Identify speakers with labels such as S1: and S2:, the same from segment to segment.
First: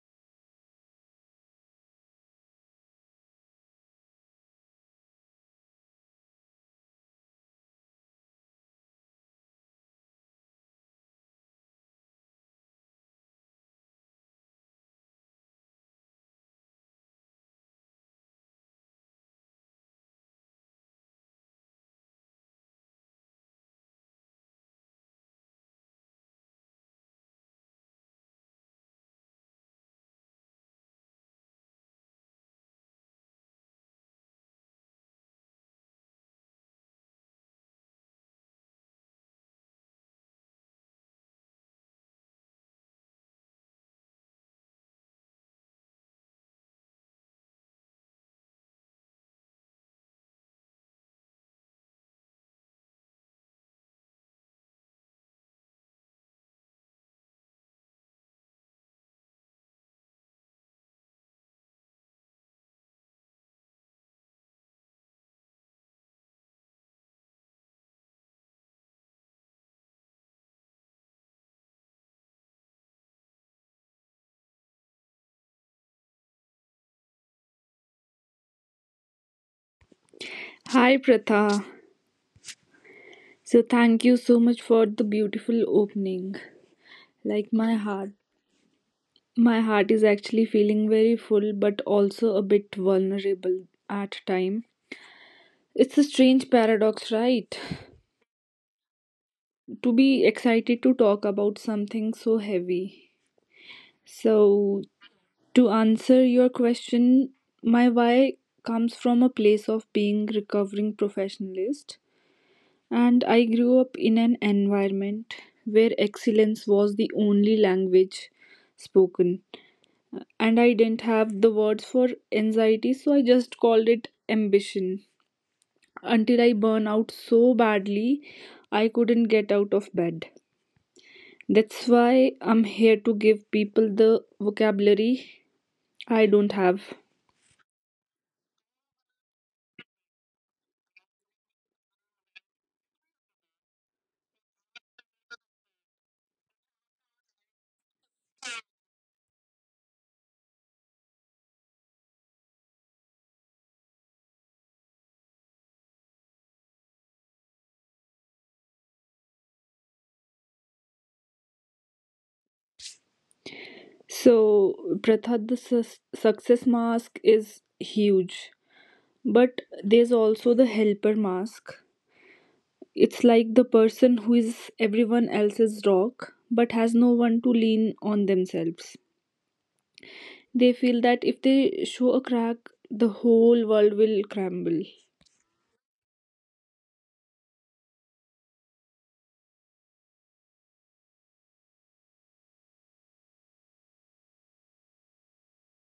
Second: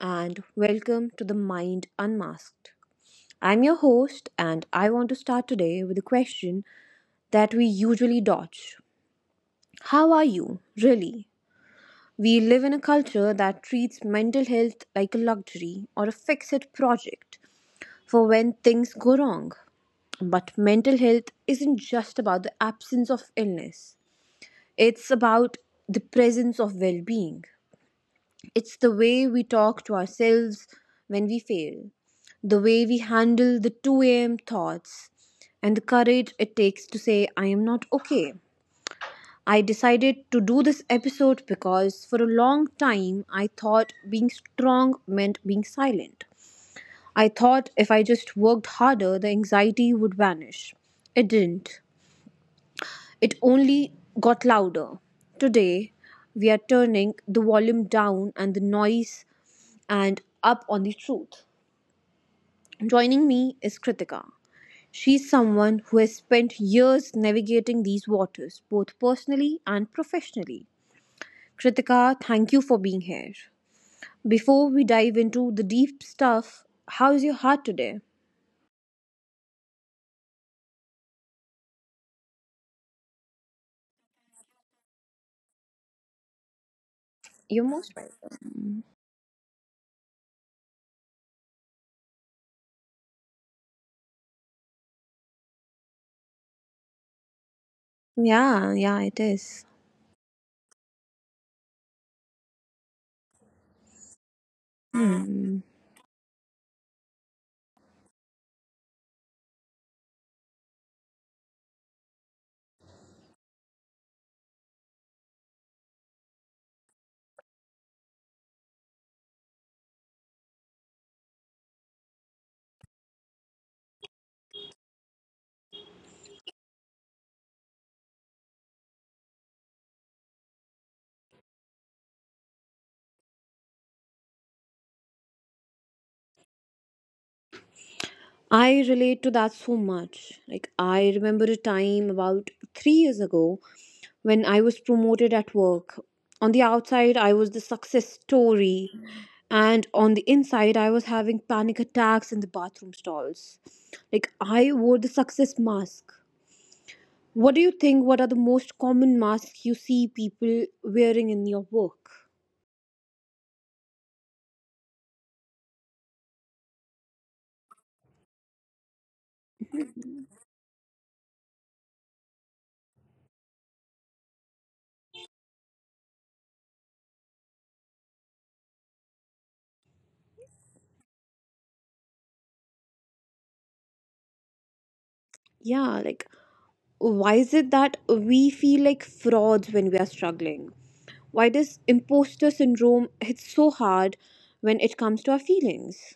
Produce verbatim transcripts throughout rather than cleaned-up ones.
S1: and welcome to the Mind Unmasked. I'm your host, and I want to start today with a question that we usually dodge. How are you, really? We live in a culture that treats mental health like a luxury or a fix it project for when things go wrong. But mental health isn't just about the absence of illness, it's about the presence of well being. It's the way we talk to ourselves when we fail, the way we handle the two a m thoughts, and the courage it takes to say, I am not okay. I decided to do this episode because for a long time I thought being strong meant being silent. I thought if I just worked harder, the anxiety would vanish. It didn't. It only got louder. Today, we are turning the volume down and the noise and up on the truth. Joining me is Kritika. She's someone who has spent years navigating these waters, both personally and professionally. Kritika, thank you for being here. Before we dive into the deep stuff, how's your heart today?
S2: Hi Pratha. So thank you so much for the beautiful opening.
S1: You're
S2: Like my
S1: most
S2: heart
S1: welcome.
S2: my heart is actually feeling very full but also a bit vulnerable at time. It's a strange paradox, right?
S1: Yeah, yeah, it is.
S2: To be excited to talk about something so heavy. So
S1: Hmm.
S2: to answer your question, my why comes from a place of being recovering professionalist. And I grew up in an environment where excellence was the only language spoken. And I didn't have the words for anxiety, so I just called it ambition. Until I burn out so badly, I couldn't get out of bed. That's why I'm here to give people the vocabulary I don't have.
S1: I relate to that so much. Like, I remember a time about three years ago when I was promoted at work. On the outside, I was the success story, and on the inside, I was having panic attacks in the bathroom stalls. Like, I wore the success mask. What do you think? What are the most common masks you see people wearing in your work?
S2: So, Pratha, the sus- success mask is huge, but there's also the helper mask. It's like the person who is everyone else's rock but has no one to lean on themselves. They feel that if they show a crack, the whole world will crumble.
S1: Yeah, like, why is it that we feel like frauds when we are struggling? Why does imposter syndrome hit so hard when it comes to our feelings?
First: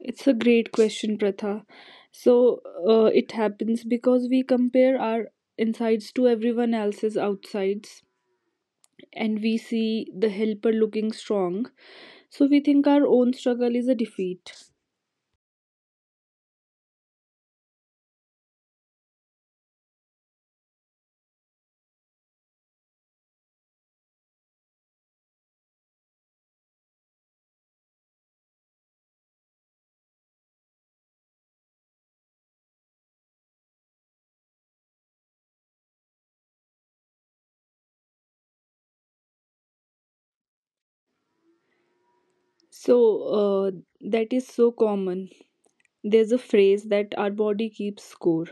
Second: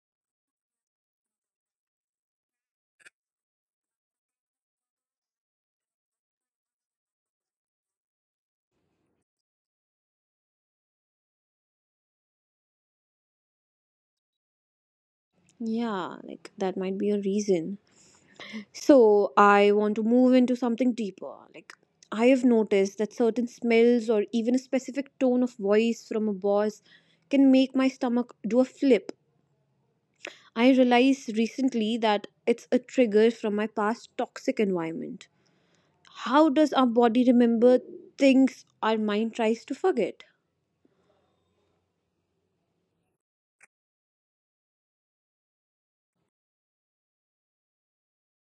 S2: It's a great question, Pratha. So uh, it happens because we compare our insides to everyone else's outsides, and we see the helper looking strong. So we think our own struggle is a defeat.
S1: Yeah, like that might be a reason. So, I want to move into something deeper. Like, I have noticed that certain smells or even a specific tone of voice from a boss can make my stomach do a flip. I realized recently that it's a trigger from my past toxic environment. How does our body remember things our mind tries to forget?
S2: So uh, that is so common. There's a phrase that our body keeps score.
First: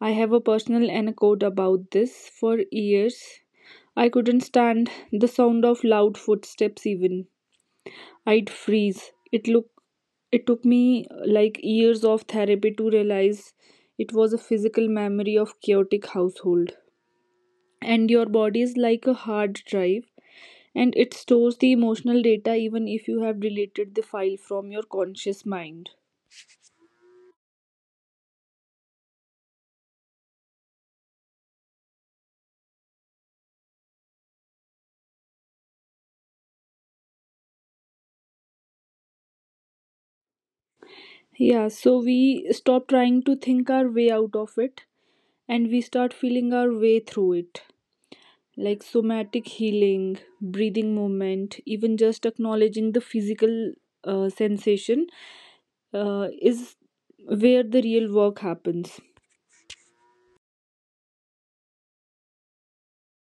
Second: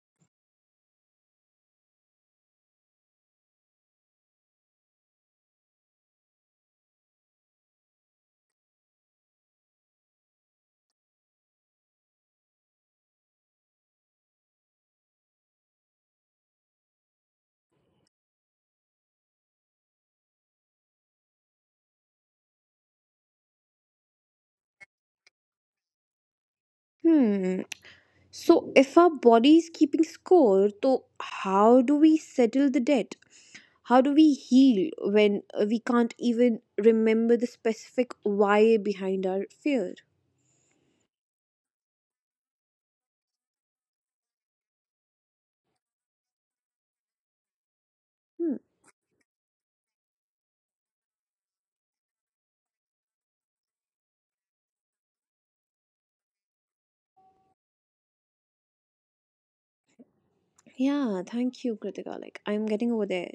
S2: I have a personal anecdote about this. For years, I couldn't stand the sound of loud footsteps even. I'd freeze. It looked it took me uh, like years of therapy to realize it was a physical memory of chaotic household, and your body is like a hard drive, and it stores the emotional data even if you have deleted the file from your conscious mind.
S1: Hmm. So, if our body is keeping score, though, how do we settle the debt? How do we heal when uh, we can't even remember the specific why behind our fear?
S2: Yeah, so we stop trying to think our way out of it and we start feeling our way through it.
S1: Hmm.
S2: Like somatic healing, breathing movement, even just acknowledging the physical uh, sensation uh, is where the real work happens.
S1: Yeah, thank you, Kritika. Like, I'm getting over there.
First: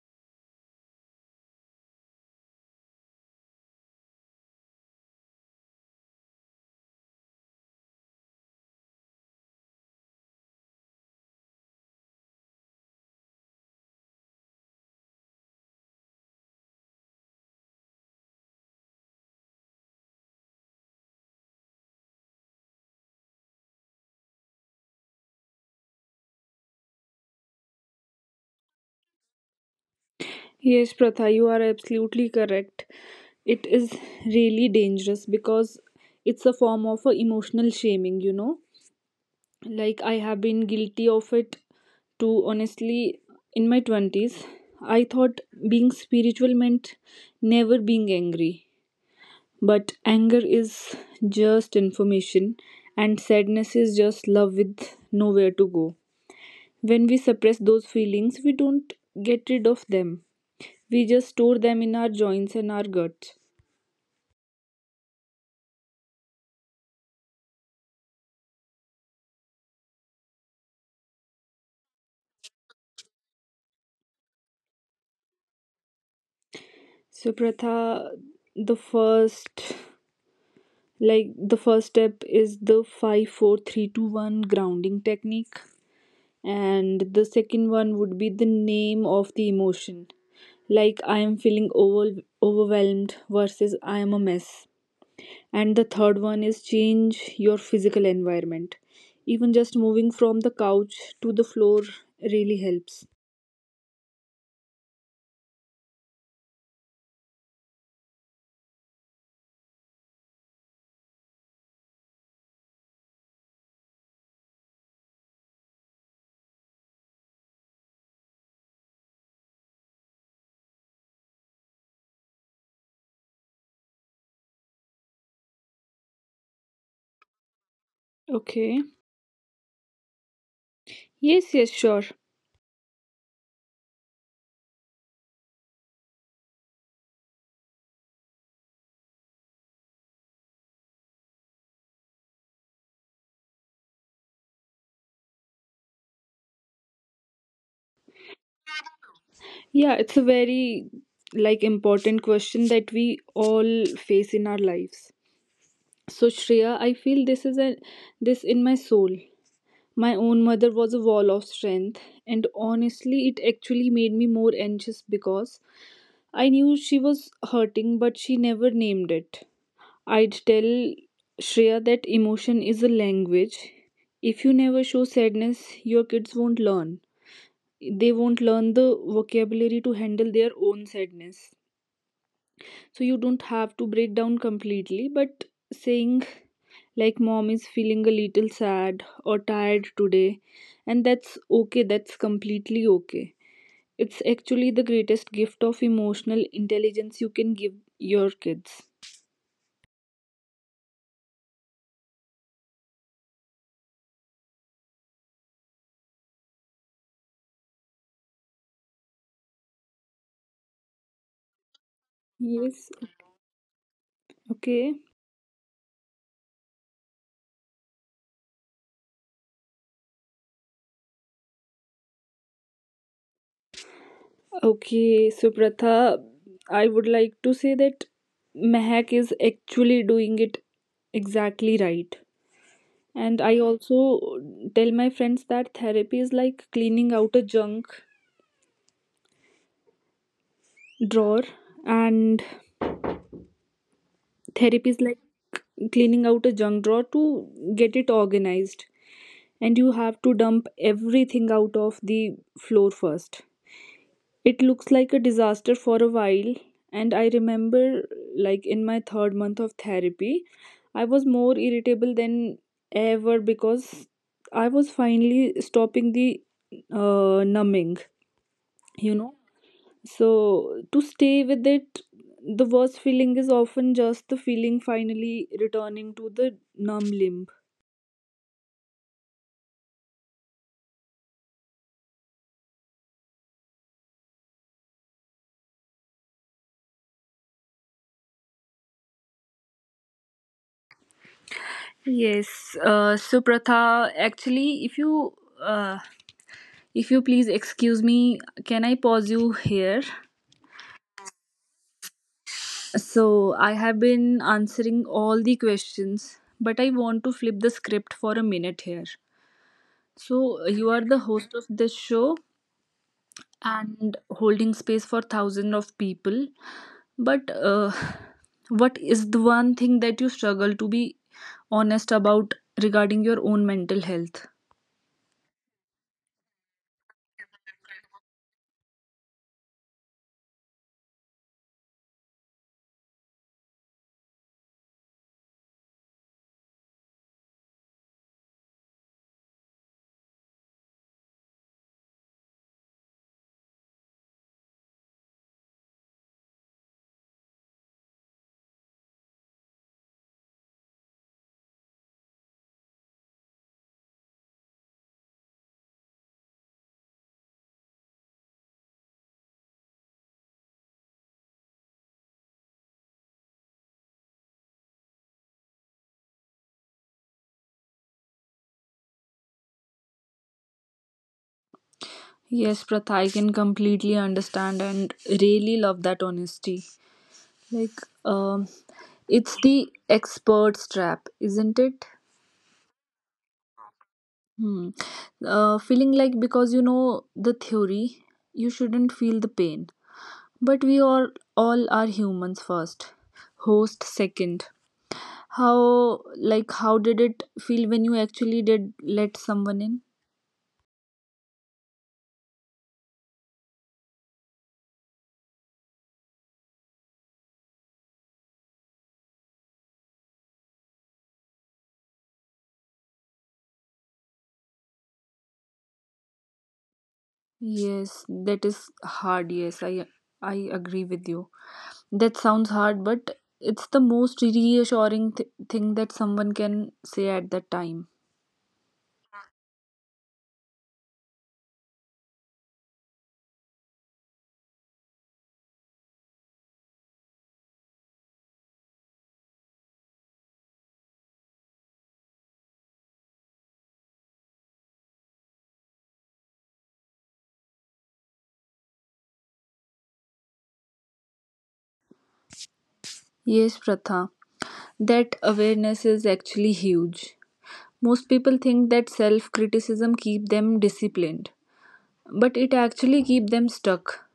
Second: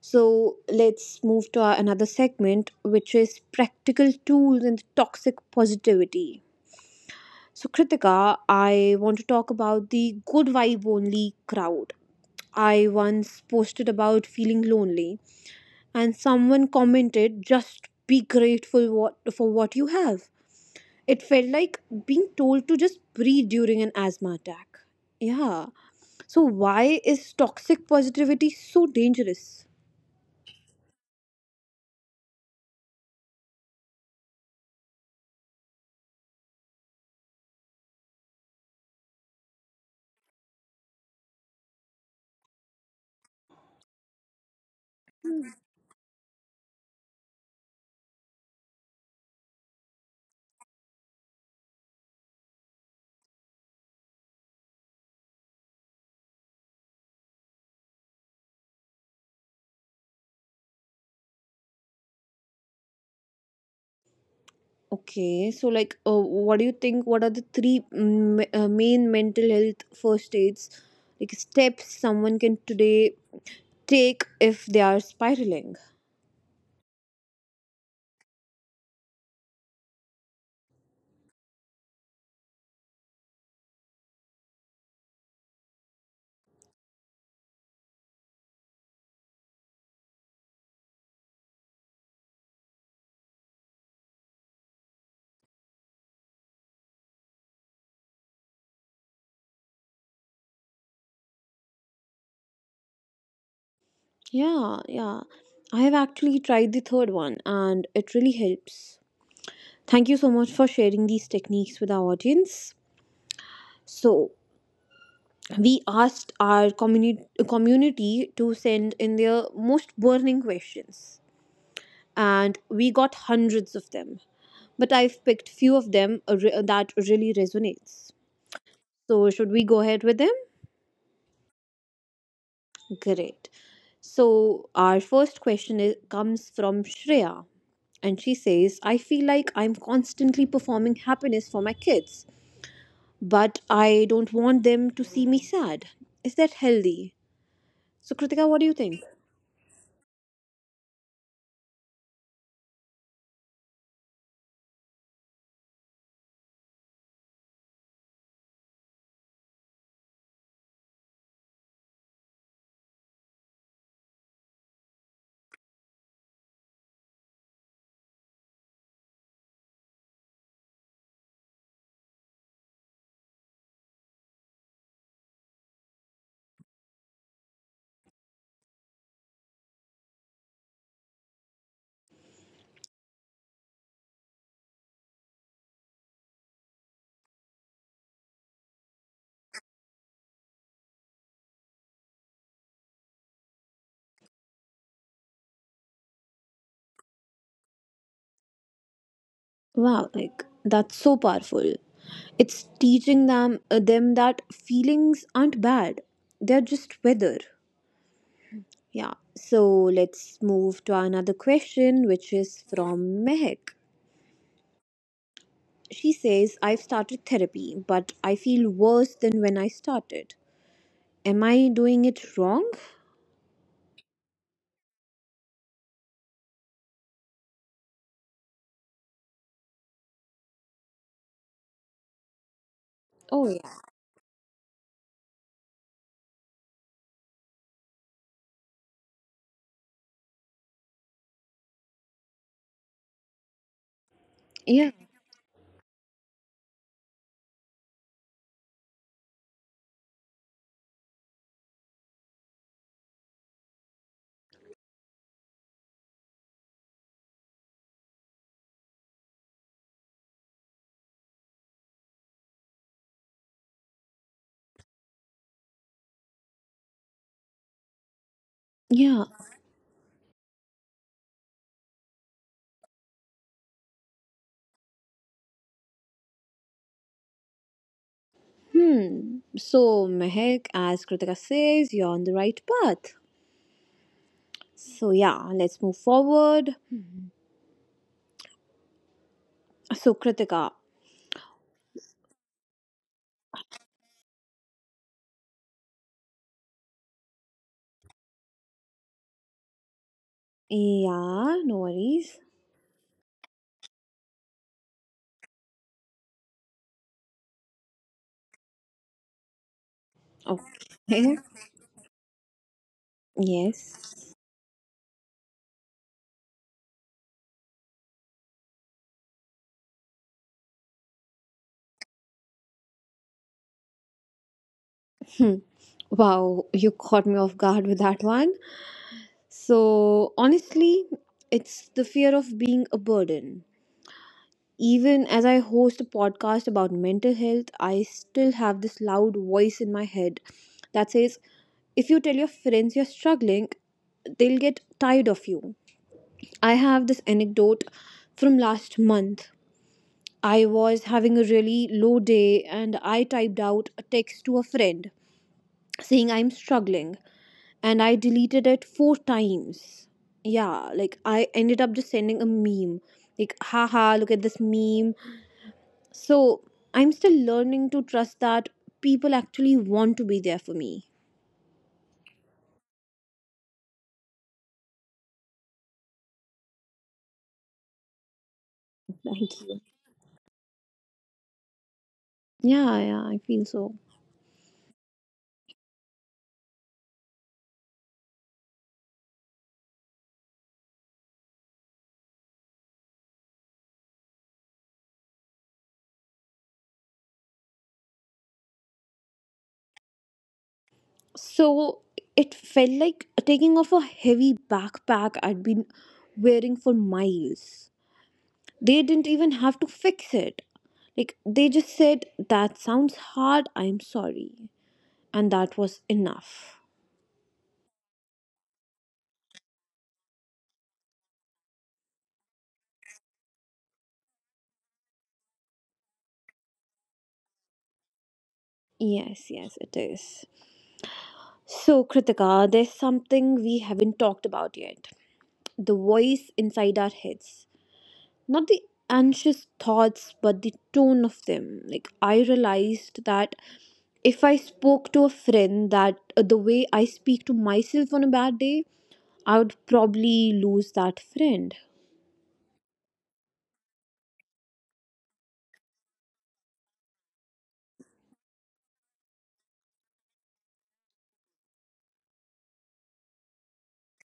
S1: So, let's move to our another segment, which is practical tools and toxic positivity. So, Kritika, I want to talk about the good vibe only crowd. I once posted about feeling lonely, and someone commented, just be grateful what, for what you have. It felt like being told to just breathe during an asthma attack. Yeah. So, why is toxic positivity so dangerous?
S2: Yes, Pratha, you are absolutely correct. It is really dangerous because it's a form of a emotional shaming, you know. Like I have been guilty of it to honestly in my twenties. I thought being spiritual meant never being angry, but anger is just information, and sadness is just love with nowhere to go. When we suppress those feelings, we don't get rid of them. We just store them in our joints and our guts.
S1: Okay, so like, uh, what do you think? What are the three mm, ma- uh, main mental health first aids, like steps someone can today take if they are spiraling?
S2: So, Pratha, the first like the first step is the five, four, three, two, one grounding technique, and the second one would be the name of the emotion. Like I am feeling over- overwhelmed versus I am a mess. And the third one is change your physical environment. Even just moving from the couch to the floor really helps.
S1: Yeah, yeah. I have actually tried the third one and it really helps. Thank you so much for sharing these techniques with our audience. So, we asked our communi- community to send in their most burning questions, and we got hundreds of them, but I've picked few of them uh, re- uh, that really resonates.
S2: Okay.
S1: So should we go ahead with them?
S2: Yes, yes, sure.
S1: Great. So our first question is, comes from Shreya, and she says, I feel like I'm constantly performing happiness for my kids, but I don't want them to see me sad. Is that healthy? So Kritika, what do you think?
S2: Yeah, it's a very like important question that we all face in our lives. So Shreya, I feel this is a this in my soul. My own mother was a wall of strength, and honestly, it actually made me more anxious because I knew she was hurting, but she never named it. I'd tell Shreya that emotion is a language. If you never show sadness, your kids won't learn. They won't learn the vocabulary to handle their own sadness. So you don't have to break down completely, but saying like mom is feeling a little sad or tired today, and that's okay, that's completely okay. It's actually the greatest gift of emotional intelligence you can give your kids.
S1: Wow, like that's so powerful. It's teaching them uh, them that feelings aren't bad. They're just weather. Yeah. So let's move to another question which is
S2: Yes,
S1: from Mehek.
S2: okay.
S1: She says, "I've started therapy, but I feel worse than when I started. Am I doing it wrong?"
S2: Okay, so Pratha, I would like to say that Mehak is actually doing it exactly right. And
S1: Oh
S2: I
S1: yeah.
S2: also tell my friends that therapy is like cleaning out a junk drawer and Therapy
S1: Yeah.
S2: is like cleaning out a junk drawer to get it organized. And you have to dump everything out of the floor first. It looks like a disaster for a while. And I remember, like, in my third month of therapy, I was more irritable than ever because I was finally stopping the uh, numbing, you
S1: Yeah.
S2: know. So, to stay with it, the worst feeling is often just the feeling finally returning to the numb limb.
S1: Hmm. So Mehek, as Kritika says, you're on the right path. So yeah, let's move forward. So Kritika.
S2: Yes, uh, so Pratha, actually, if you uh, if you please excuse me, can I pause you here?
S1: Yeah, no worries.
S2: So I have been answering all the questions, but I want to flip the script for a minute here. So you are the
S1: Okay.
S2: host of this show, and
S1: Yes.
S2: holding space for thousands of people, but uh, what is the one thing that you struggle to be honest about regarding your own mental health?
S1: Hmm. Wow, you caught me off guard with that one. So, honestly, it's the fear of being a burden. Even as I host a podcast about mental health, I still have this loud voice in my head that says, if you tell your friends you're struggling, they'll get tired of you. I have this anecdote from last month. I was having a really low day and I typed out a text to a friend saying I'm struggling and I deleted it four times. Yeah, like I ended up just sending a meme. Like, haha, look at this meme. So I'm still learning to trust that people actually want to be there for me.
S2: Yes, Pratha, I can completely understand and really love that honesty. Like, um it's
S1: Thank you.
S2: the expert's trap, isn't it?
S1: Yeah, yeah, I feel so.
S2: Hmm. Uh, feeling like because you know the theory, you shouldn't feel the pain. But we all all are humans first, host second. How like how did it feel when you actually did let someone in?
S1: So it felt like taking off a heavy backpack I'd been wearing for miles. They didn't even have to fix it. Like, they just said, That sounds hard, I'm sorry. And that was enough.
S2: Yes, that is hard. Yes, I I agree with you. That sounds hard, but it's the most reassuring th- thing that someone can say at that time.
S1: Yes, yes, it is. So, Kritika, there's something we haven't talked about yet, the voice inside our heads. Not the anxious thoughts, but the tone of them. Like, I realized that if I spoke to a friend that uh, the way I speak to myself on a bad day, I would probably lose that friend.
S2: Yes, Pratha, that awareness is actually huge. Most people think that self criticism keep them disciplined, but it actually keep them stuck.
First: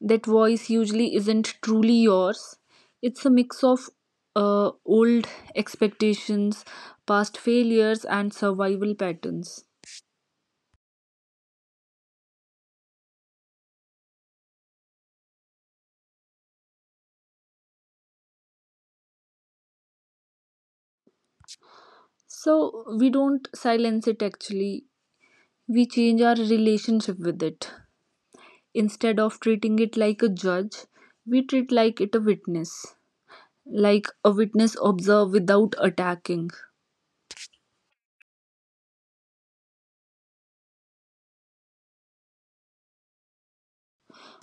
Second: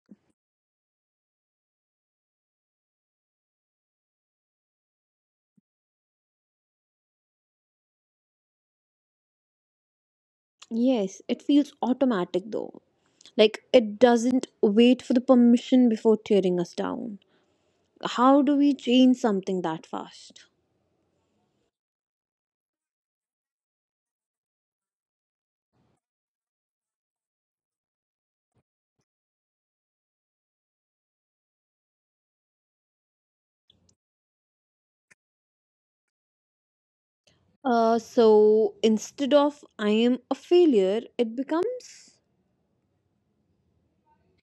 S2: That voice usually isn't truly yours. It's a mix of uh, old expectations, past failures, and survival patterns.
S1: Yes, it feels automatic though. Like it doesn't wait for the permission before tearing us down. How do we change something that fast?
S2: So we don't silence it actually, we change our relationship with it. Instead of treating it like a judge, we treat like it a witness, like a witness observe without attacking.
S1: Uh, so instead of I am a failure, it becomes,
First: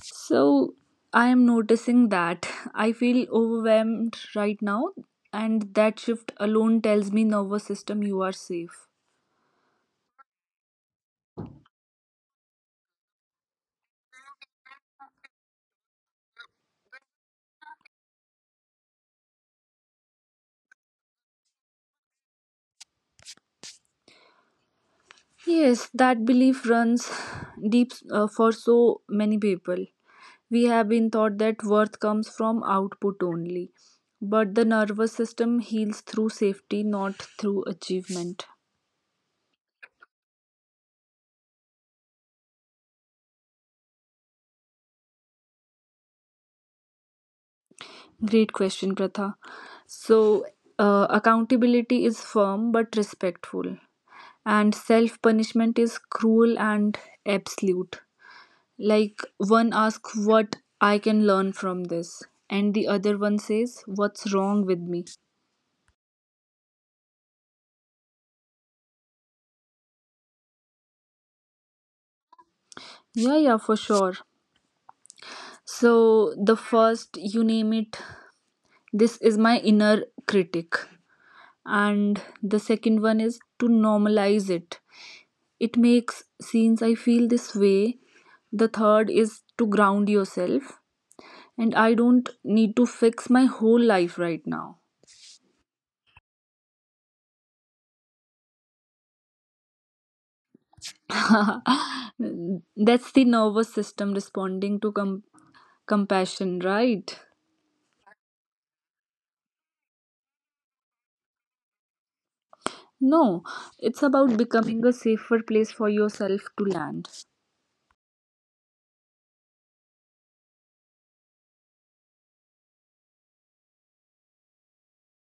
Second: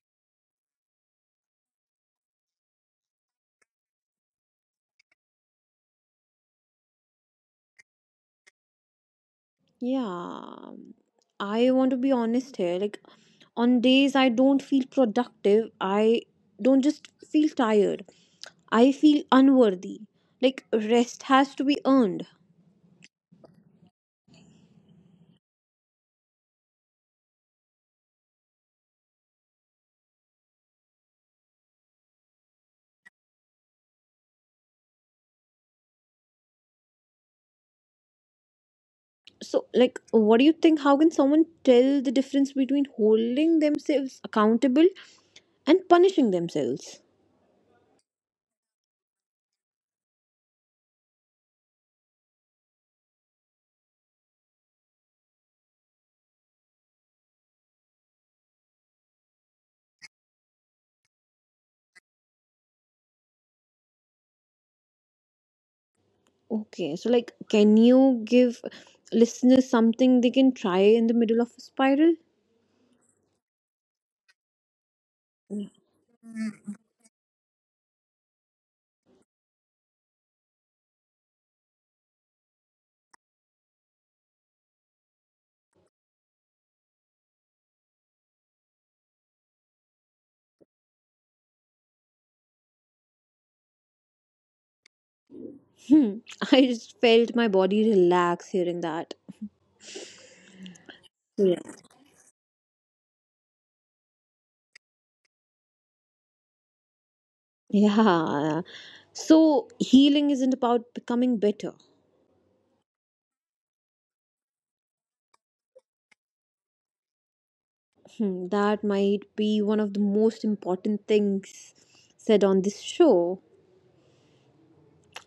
S2: So I am noticing that I feel overwhelmed right now, and that shift alone tells me nervous system you are safe.
S1: yeah, I want to be honest here. Like on days I don't feel productive, I don't just feel tired, I feel unworthy. Like rest has to be earned.
S2: Yes, that belief runs deep uh, for so many people. We have been taught that worth comes from output only, but the nervous system heals through safety, not through achievement.
S1: So, like, what do you think? How can someone tell the difference between holding themselves accountable and punishing themselves?
S2: Great question, Pratha. So, uh, accountability is firm but respectful, and self punishment is cruel and absolute. Like one asks what I can learn from this, and the other one says what's wrong with me.
S1: Okay, so, like, can you give listeners something they can try in the middle of a spiral?
S2: Yeah, yeah, for sure. So, the first, you name it, this is my inner critic, and the second one is to normalize it. It makes since I feel this way. The third is to ground yourself, and I don't need to fix my whole life right now.
S1: Hmm, I just felt my body relax hearing that. Yeah.
S2: That's the nervous system responding to com- compassion, right?
S1: Yeah. So, healing isn't about becoming better.
S2: No, it's about becoming a safer place for yourself to land.
S1: Hmm, that might be one of the most important things said on this show.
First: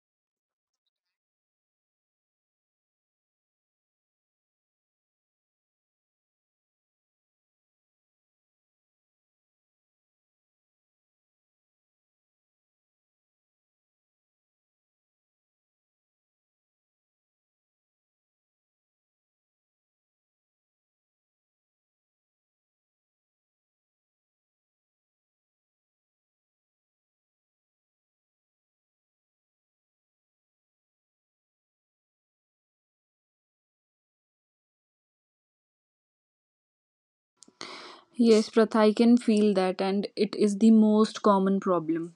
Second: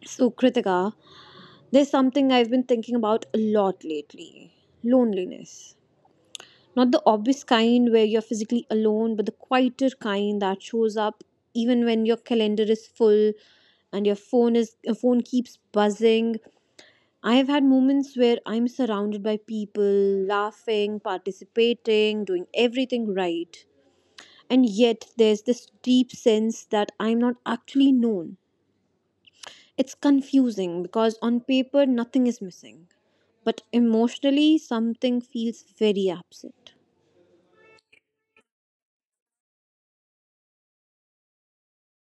S1: So, Kritika, there's something I've been thinking about a lot lately, loneliness. Not the obvious kind where you're physically alone, but the quieter kind that shows up even when your calendar is full and your phone is your phone keeps buzzing. I have had moments where I'm surrounded by people, laughing, participating, doing everything right. And yet there's this deep sense that I'm not actually known. It's confusing because on paper nothing is missing, but emotionally something feels very absent.
S2: Yes, Pratha, I can feel that, and it is the most common problem.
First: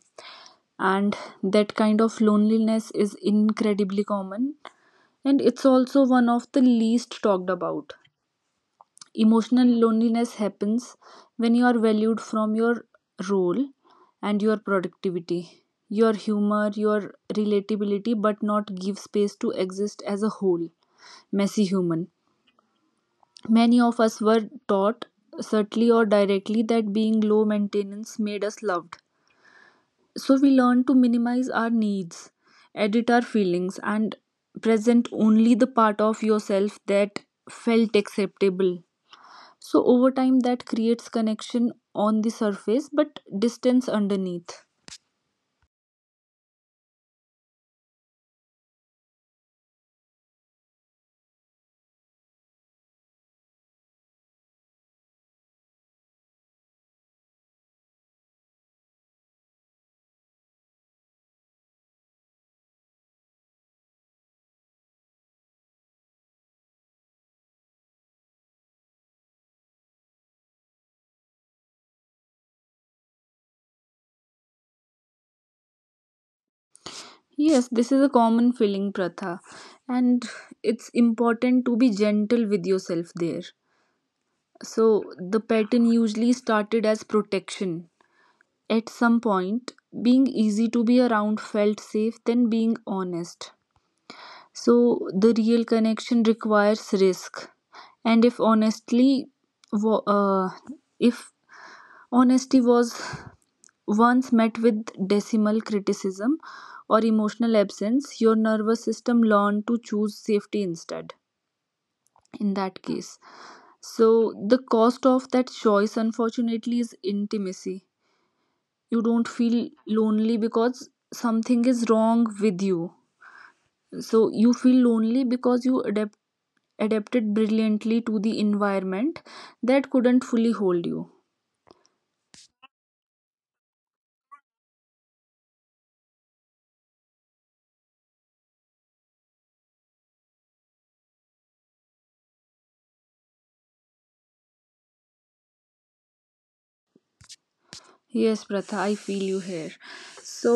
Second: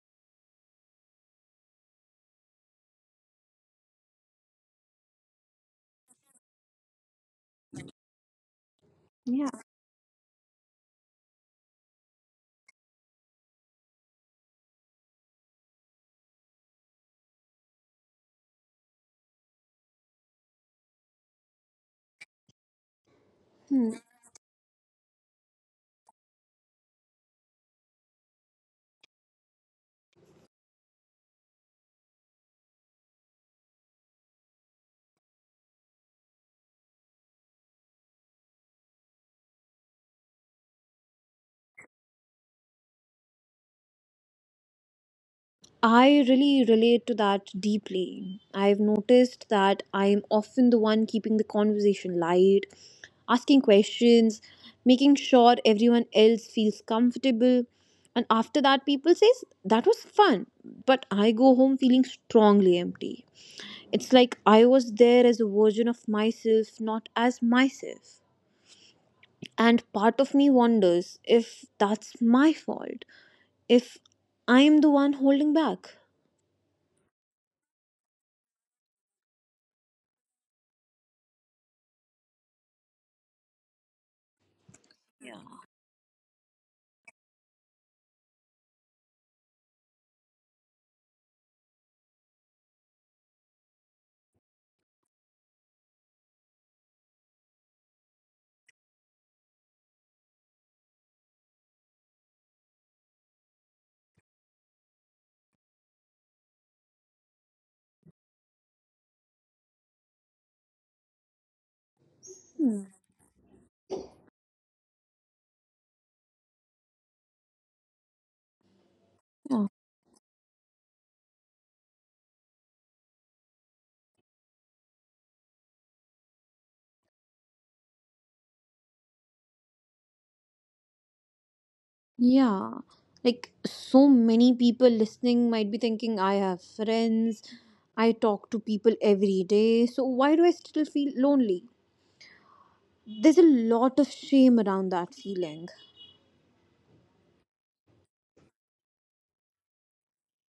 S2: And that kind of loneliness is incredibly common, and it's also one of the least talked about.
S1: Yeah.
S2: Emotional loneliness happens when you are valued from your role and your productivity, your humor, your relatability, but not give space to exist as a whole messy human. Many
S1: Hmm.
S2: of us were taught subtly or directly that being low maintenance made us loved, so we learn to minimize our needs, edit our feelings, and present only the part of yourself that felt acceptable. So over time, that creates connection on the surface but distance underneath.
S1: I really relate to that deeply. I've noticed that I'm often the one keeping the conversation light, asking questions, making sure everyone else feels comfortable. And after that, people says that was fun, but I go home feeling strongly empty. It's like I was there as a version of myself, not as myself. And part of me wonders if that's my fault, if I'm the one holding back.
S2: Yes, this is a common feeling, Pratha, and it's important to be gentle with yourself there. So the pattern usually started as protection. At some point, being easy to be around felt safe than being honest. So the real connection requires risk, and if honestly, wa- uh, if honesty was once met with decimal criticism or emotional absence, your nervous system learned to choose safety instead. In that case, so the cost of that choice, unfortunately, is intimacy. You don't
S1: Oh,
S2: feel lonely because something is wrong with you. So you feel lonely because you adapt adapted brilliantly to the environment that couldn't fully hold you.
S1: yeah. Like so many people listening might be thinking, I have friends, I talk to people every day, so why do I still feel lonely? There's a lot of shame around that feeling.
S2: Yes, Pratha, I feel you here. So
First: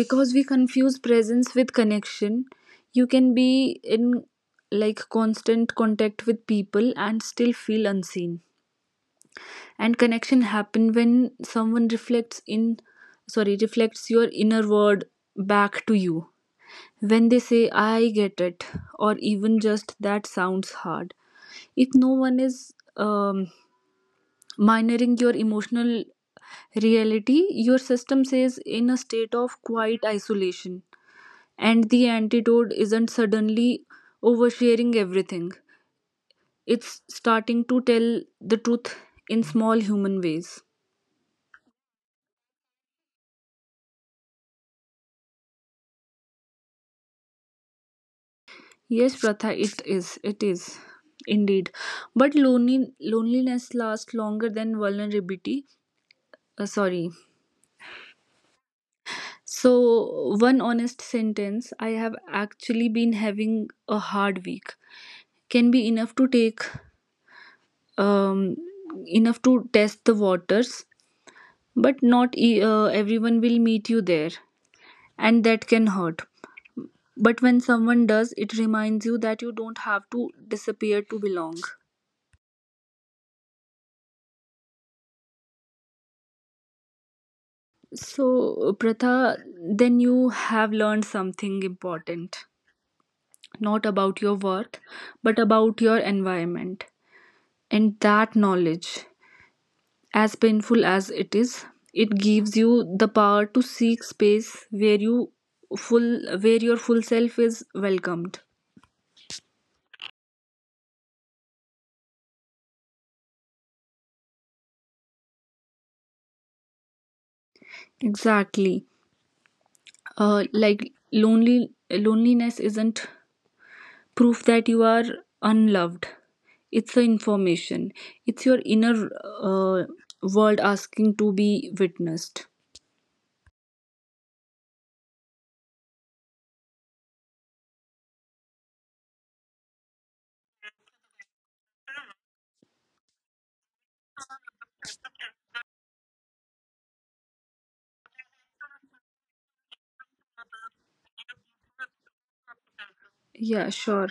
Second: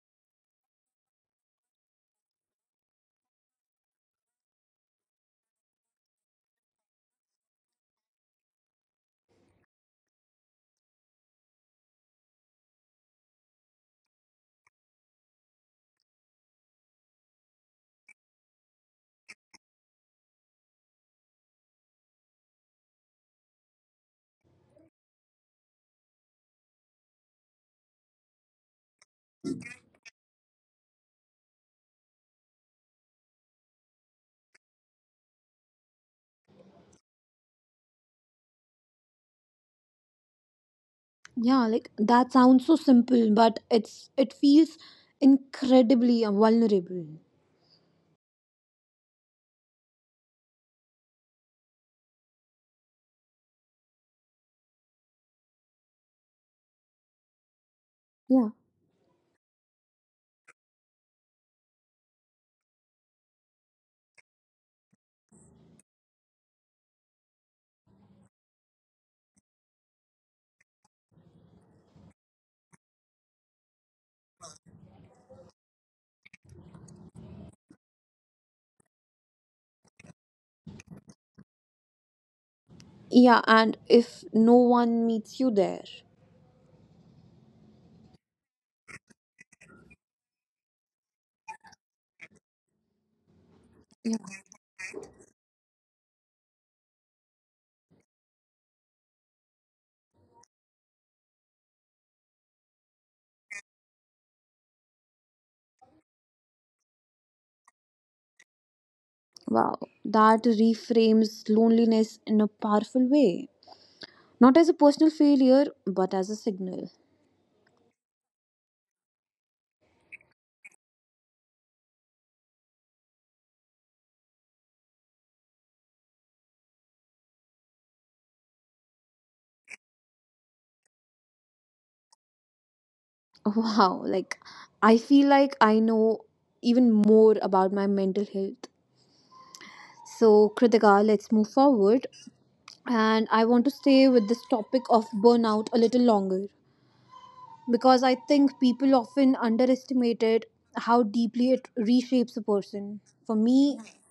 S2: because we confuse presence with connection, you can be in like constant contact with people and still feel unseen. And connection happen when someone reflects in sorry reflects your inner word back to you. When they say, I get it, or even just that sounds hard, if no one is um, minoring your emotional reality, your system says in a state of quiet isolation. And the antidote isn't suddenly oversharing everything, it's starting to tell the truth in small human ways.
S1: Yeah, like that sounds so simple, but it's it feels incredibly vulnerable.
S2: Yes, Pratha, it is. It is. Indeed. But lonely, loneliness lasts longer than vulnerability. Uh, sorry,
S1: Yeah.
S2: So, one honest sentence I have actually been having a hard week can be enough to take, um, enough to test the waters, but not e- uh, everyone will meet you there, and that can hurt. But when someone does, it reminds you that you don't have to disappear to belong.
S1: Yeah, and if no one meets you there.
S2: So, Pratha, then you have learned something important, not about your worth, but about your environment. And that knowledge, as painful as it is, it gives you the power to seek space where you full where your full self is welcomed.
S1: Wow, that reframes loneliness in a powerful way. Not as a personal failure, but as a signal.
S2: Exactly. Uh, like lonely loneliness isn't proof that you are unloved. It's the information. It's your inner uh, world asking to be witnessed.
S1: Wow, like I feel like I know even more about my mental health. So, Kritika, let's move forward. And I want to stay with this topic of burnout a little longer because I think people often underestimated how deeply it reshapes a person. For
S2: Yeah,
S1: me,
S2: sure.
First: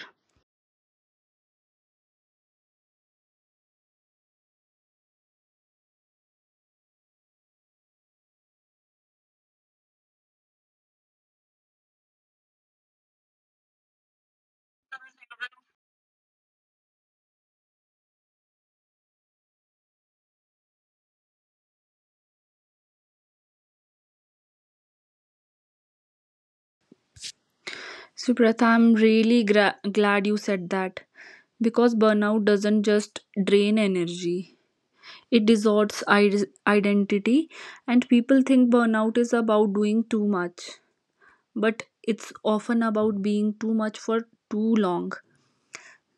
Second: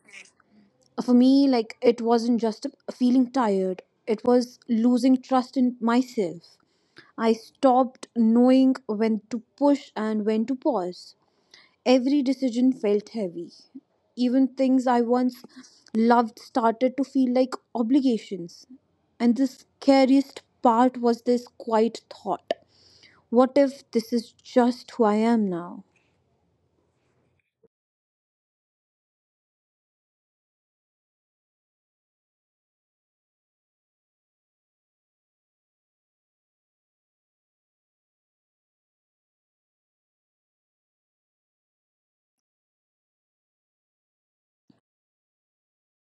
S1: for me like it wasn't just feeling tired, it was losing trust in myself. I stopped knowing when to push and when to pause. Every decision felt heavy. Even things I once loved started to feel like obligations. And the scariest part was this quiet thought, what if this is just who I am now?
S2: Suprata, I'm really gra- glad you said that, because burnout doesn't just drain energy. It distorts id- identity, and people think burnout is about doing too much, but it's often about being too much for too long.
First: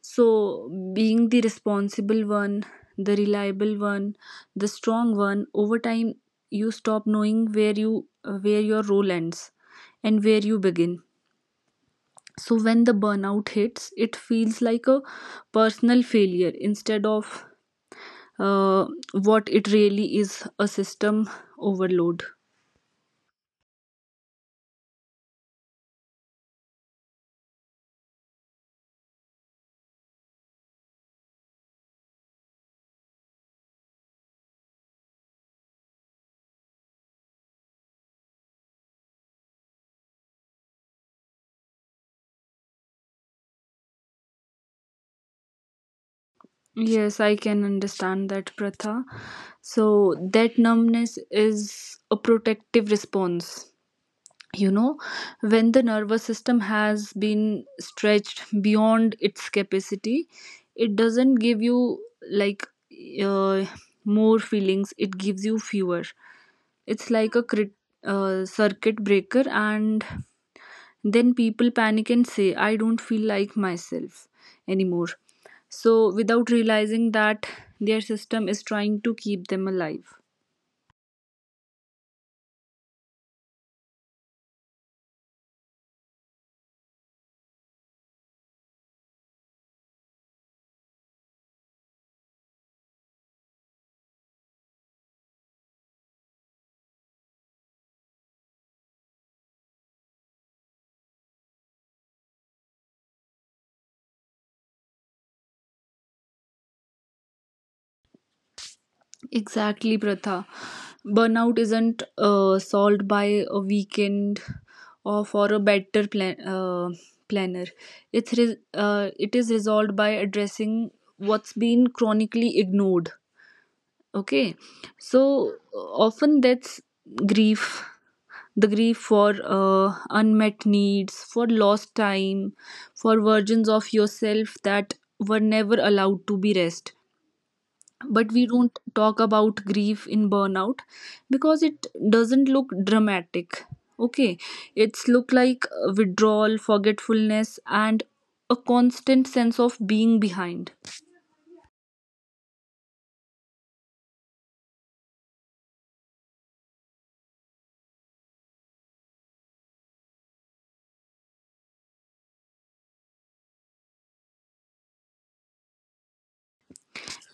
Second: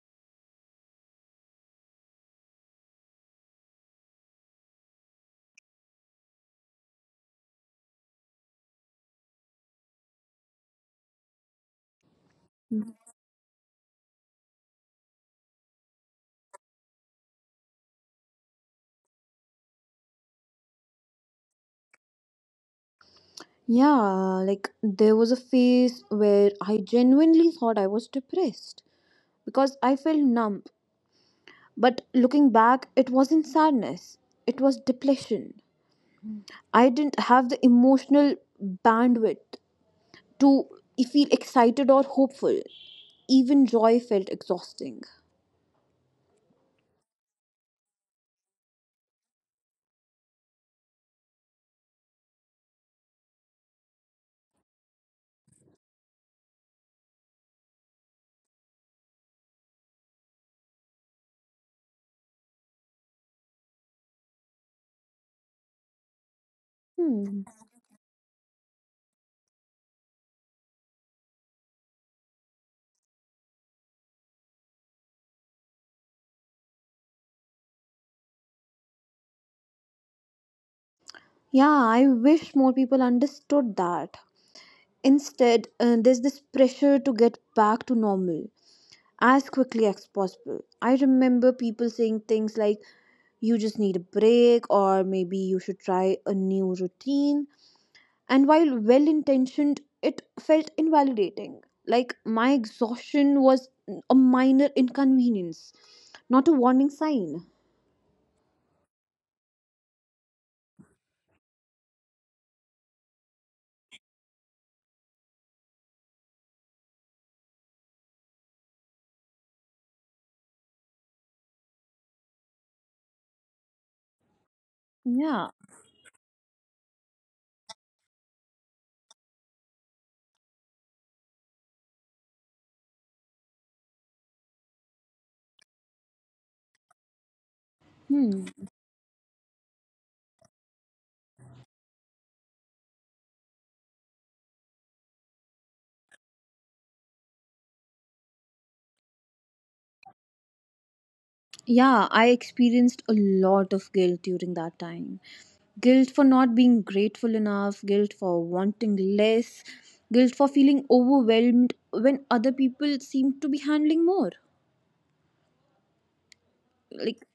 S2: So, being the responsible one, the reliable one, the strong one, over time you stop knowing where you where your role ends and where you begin. So when the burnout hits, it feels like a personal failure instead of uh, what it really is, a system overload.
S1: Yeah, like there was a phase where I genuinely thought I was depressed because I felt numb. But looking back, it wasn't sadness, it was depletion. I didn't have the emotional bandwidth to feel excited or hopeful. Even joy felt exhausting.
S2: Yes, I can understand that, Pratha. So, that numbness is a protective response. You know, when the nervous system has been stretched beyond its capacity, it doesn't give you like uh, more feelings, it gives you fewer. It's like
S1: Hmm.
S2: a crit- uh, circuit breaker, and then people panic and say I don't feel like myself anymore, so without realizing that their system is trying to keep them alive.
S1: Yeah, I wish more people understood that. Instead, uh, there's this pressure to get back to normal as quickly as possible. I remember people saying things like, you just need a break, or maybe you should try a new routine, and while well intentioned, it felt invalidating. Like my exhaustion was a minor inconvenience, not a warning sign.
S2: Exactly, Pratha. Burnout isn't uh, solved by a weekend or for a better plan uh, planner. It's re- uh, it is resolved by addressing what's been chronically ignored. Okay,
S1: Yeah.
S2: so uh, often that's grief, the grief for uh, unmet needs, for lost time, for versions of yourself that were never allowed to be rest. But
S1: Hmm.
S2: we don't talk about grief in burnout because it doesn't look dramatic. Okay, it's look like withdrawal, forgetfulness, and a constant sense of being behind.
S1: Yeah, I experienced a lot of guilt during that time. Guilt for not being grateful enough, guilt for wanting less, guilt for feeling overwhelmed when other people seem to be handling more. Like,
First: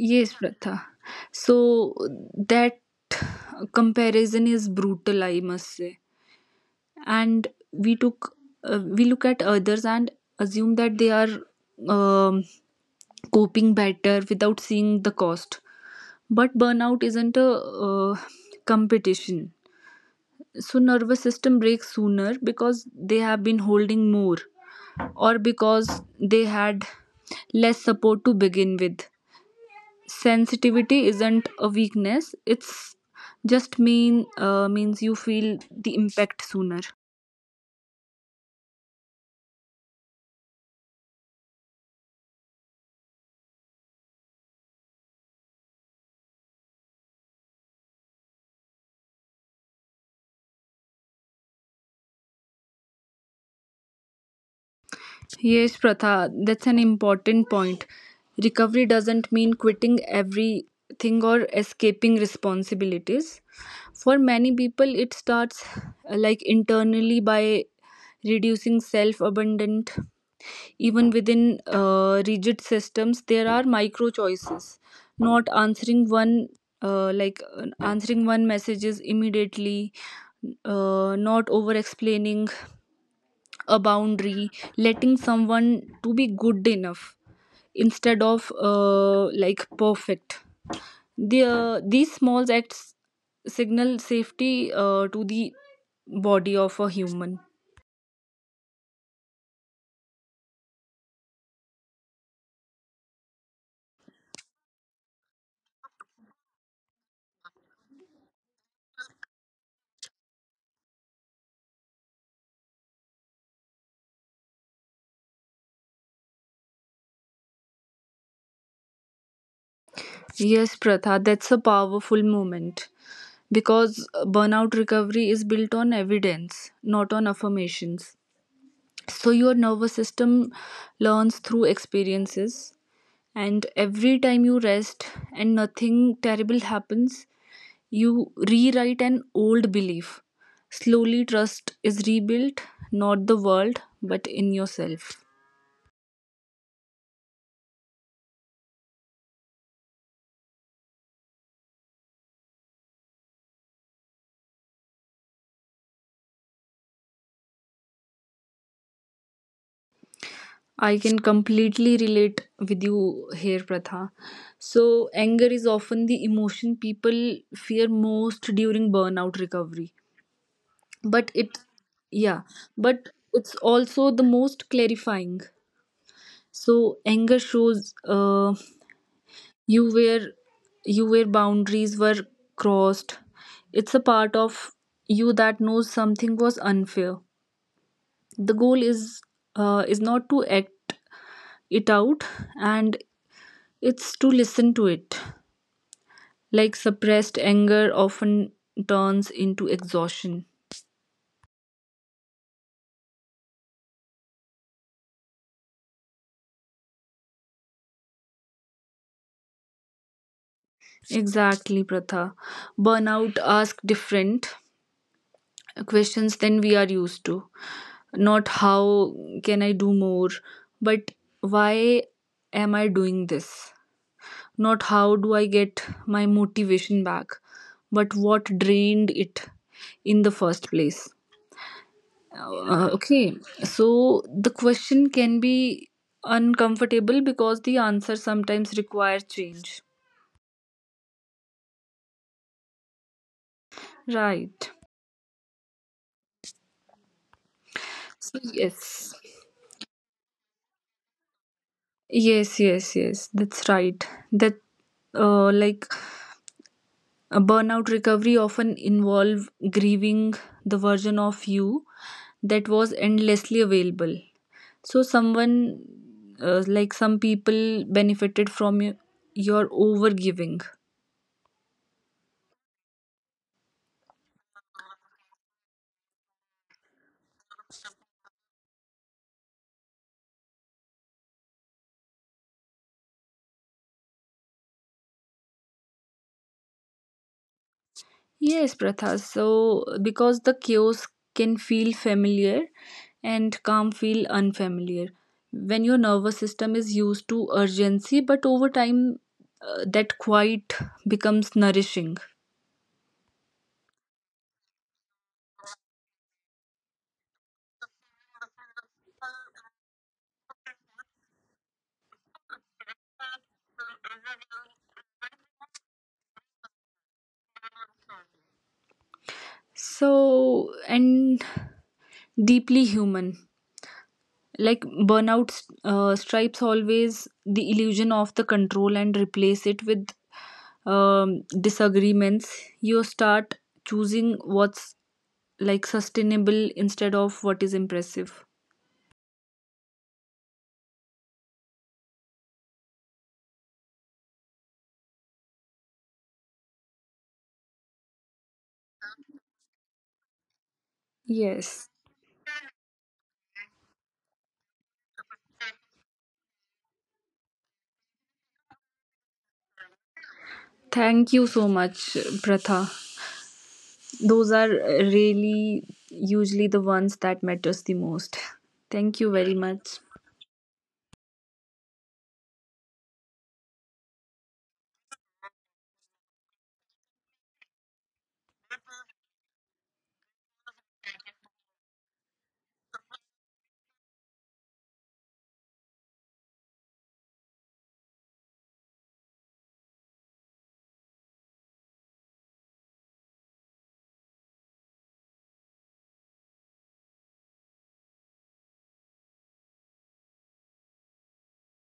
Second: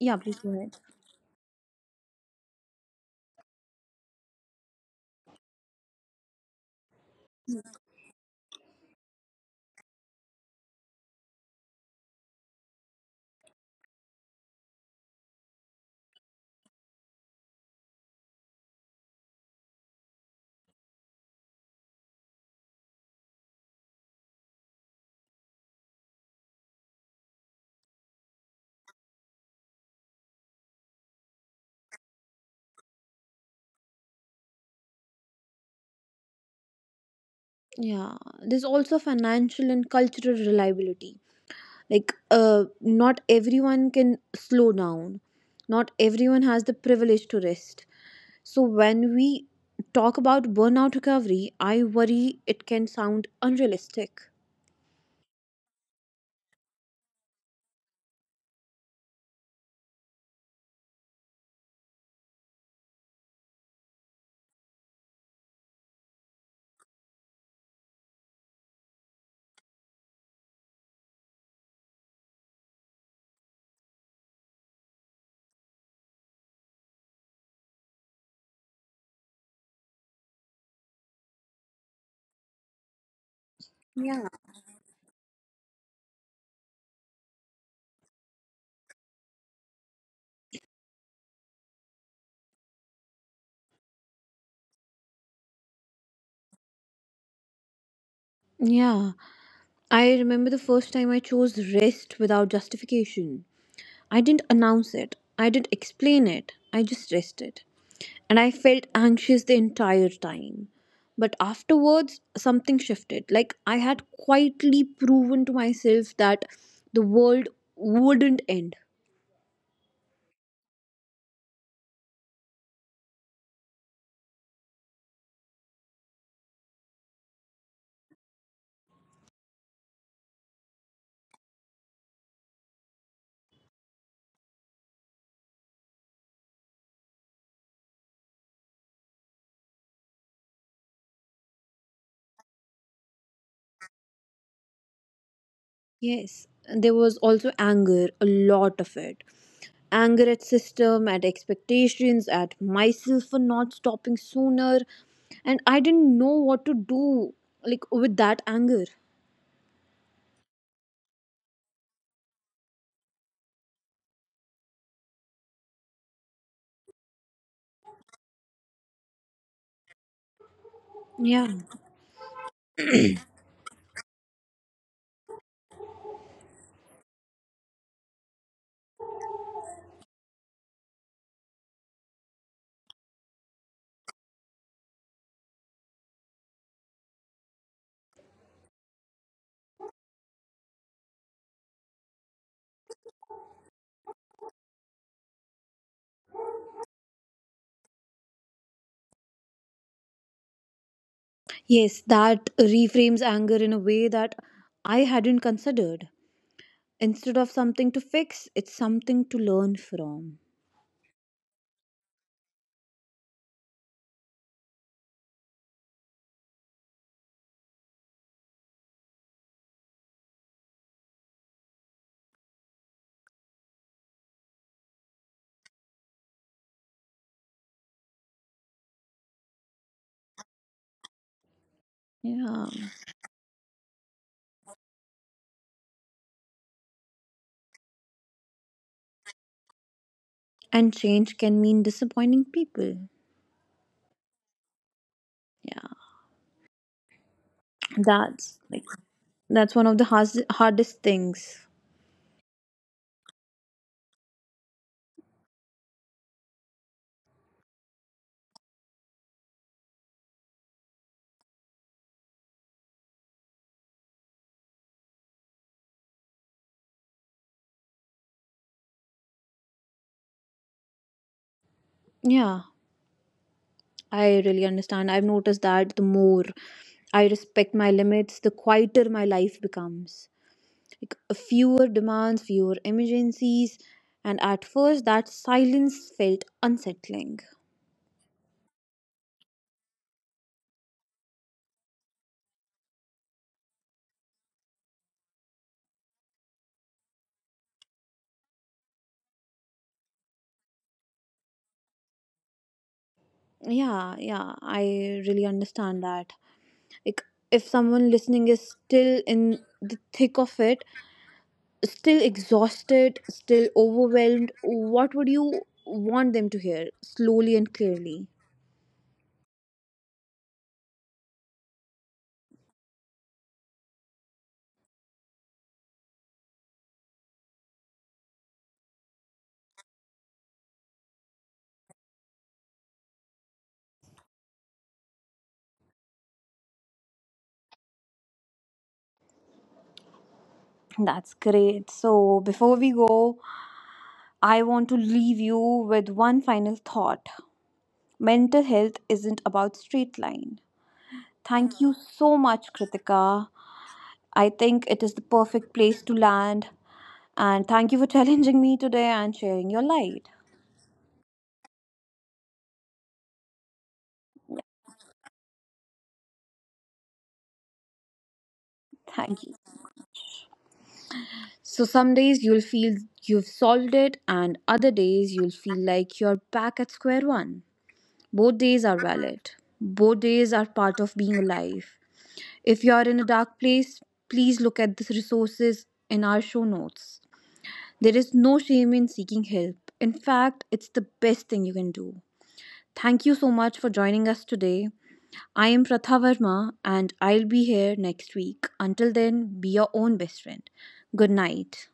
S1: yeah,
S2: Yes,
S1: please go ahead.
S2: Pratha. So that comparison is brutal, I must say. And we took uh, we look at others and assume that they are um, coping better without seeing the cost. But burnout isn't a uh, competition. So nervous system breaks sooner because they have been holding more, or because they had less support to begin with. Sensitivity isn't a weakness, it's just mean uh, means you feel the impact sooner.
S1: Yeah, there's also financial and cultural reliability. Like uh not everyone can slow down, not everyone has the privilege to rest, so when we talk about burnout recovery I worry it can sound unrealistic.
S2: Yes, Pratha, that's an important point. Recovery doesn't mean quitting everything or escaping responsibilities. For many people it starts uh, like internally by reducing self abandonment. Even within uh, rigid systems, there are micro choices. Not answering one, uh, like uh, answering one messages immediately, uh, not over explaining a
S1: Yeah.
S2: boundary, letting someone to be good enough instead of uh, like perfect. The, uh, these small acts signal safety uh, to the body of a human.
S1: Yeah, I remember the first time I chose rest without justification. I didn't announce it. I didn't explain it. I just rested. And I felt anxious the entire time. But afterwards, something shifted. Like I had quietly proven to myself that the world wouldn't end.
S2: Yes, Pratha, that's a powerful moment, because uh, burnout recovery is built on evidence, not on affirmations. So, your nervous system learns through experiences, and every time you rest and nothing terrible happens, you rewrite an old belief. Slowly, trust is rebuilt, not the world, but in yourself.
S1: Yes, there was also anger, a lot of it. Anger at system, at expectations, at myself for not stopping sooner. And I didn't know what to do like with that anger.
S2: I can completely relate with you here, Pratha. So, anger is often the emotion people fear most during burnout recovery. But
S1: Yeah.
S2: it, yeah, but it's also the most clarifying. So, anger shows uh, you where you where boundaries were crossed. It's a part of you that knows something was unfair. The goal is uh, is not to act it out and it's to listen to it. Like suppressed anger often turns into exhaustion.
S1: Yes, that reframes anger in a way that I hadn't considered. Instead of something to fix, it's something to learn from.
S2: Exactly, Pratha. Burnout asks different questions than we are used to. Not how can I do more, but why am I doing this? Not how do I get my motivation back, but what drained it in the first place.
S1: Yeah.
S2: Uh, okay, so the question can be uncomfortable because the answer sometimes requires change.
S1: And change can mean disappointing people.
S2: Right.
S1: Yeah.
S2: So,
S1: That's like
S2: yes.
S1: that's one of the hardest hardest things.
S2: Yes, yes, yes. That's right. That uh, like a burnout recovery often involve grieving the version of you that was endlessly available. So someone uh, like some people benefited from your, your overgiving.
S1: Yeah. I really understand. I've noticed that the more I respect my limits, the quieter my life becomes. Like fewer demands, fewer emergencies, and at first that silence felt unsettling.
S2: Yes, Pratha. So, because the chaos can feel familiar and calm feel unfamiliar. When your nervous system is used to urgency, but over time, uh, that quiet becomes nourishing.
S1: Yeah, yeah, I really understand that. Like, if someone listening is still in the thick of it, still exhausted, still overwhelmed, what would you want them to hear slowly and clearly?
S2: So, and deeply human. Like burnout uh, stripes always the illusion of the control and replace it with um, disagreements. You start choosing what's like sustainable instead of what is impressive.
S1: That's great. So, before we go, I want to leave you with one final thought. Mental health isn't about straight line. Thank you
S2: Yes.
S1: so much, Kritika. I think it is the perfect place to land. And thank you for challenging me today and sharing your light.
S2: Thank you so much, Pratha. Those are really usually the ones that matters the most. Thank you
S1: Thank you.
S2: very much.
S1: So, some days you'll feel you've solved it, and other days you'll feel like you're back at square one. Both days are valid, both days are part of being alive. If you are in a dark place, please look at the resources in our show notes. There is no shame in seeking help. In fact, it's the best thing you can do. Thank you so much for joining us today. I am Pratha Verma and I'll be here next week. Until then, be your own best friend. Good night.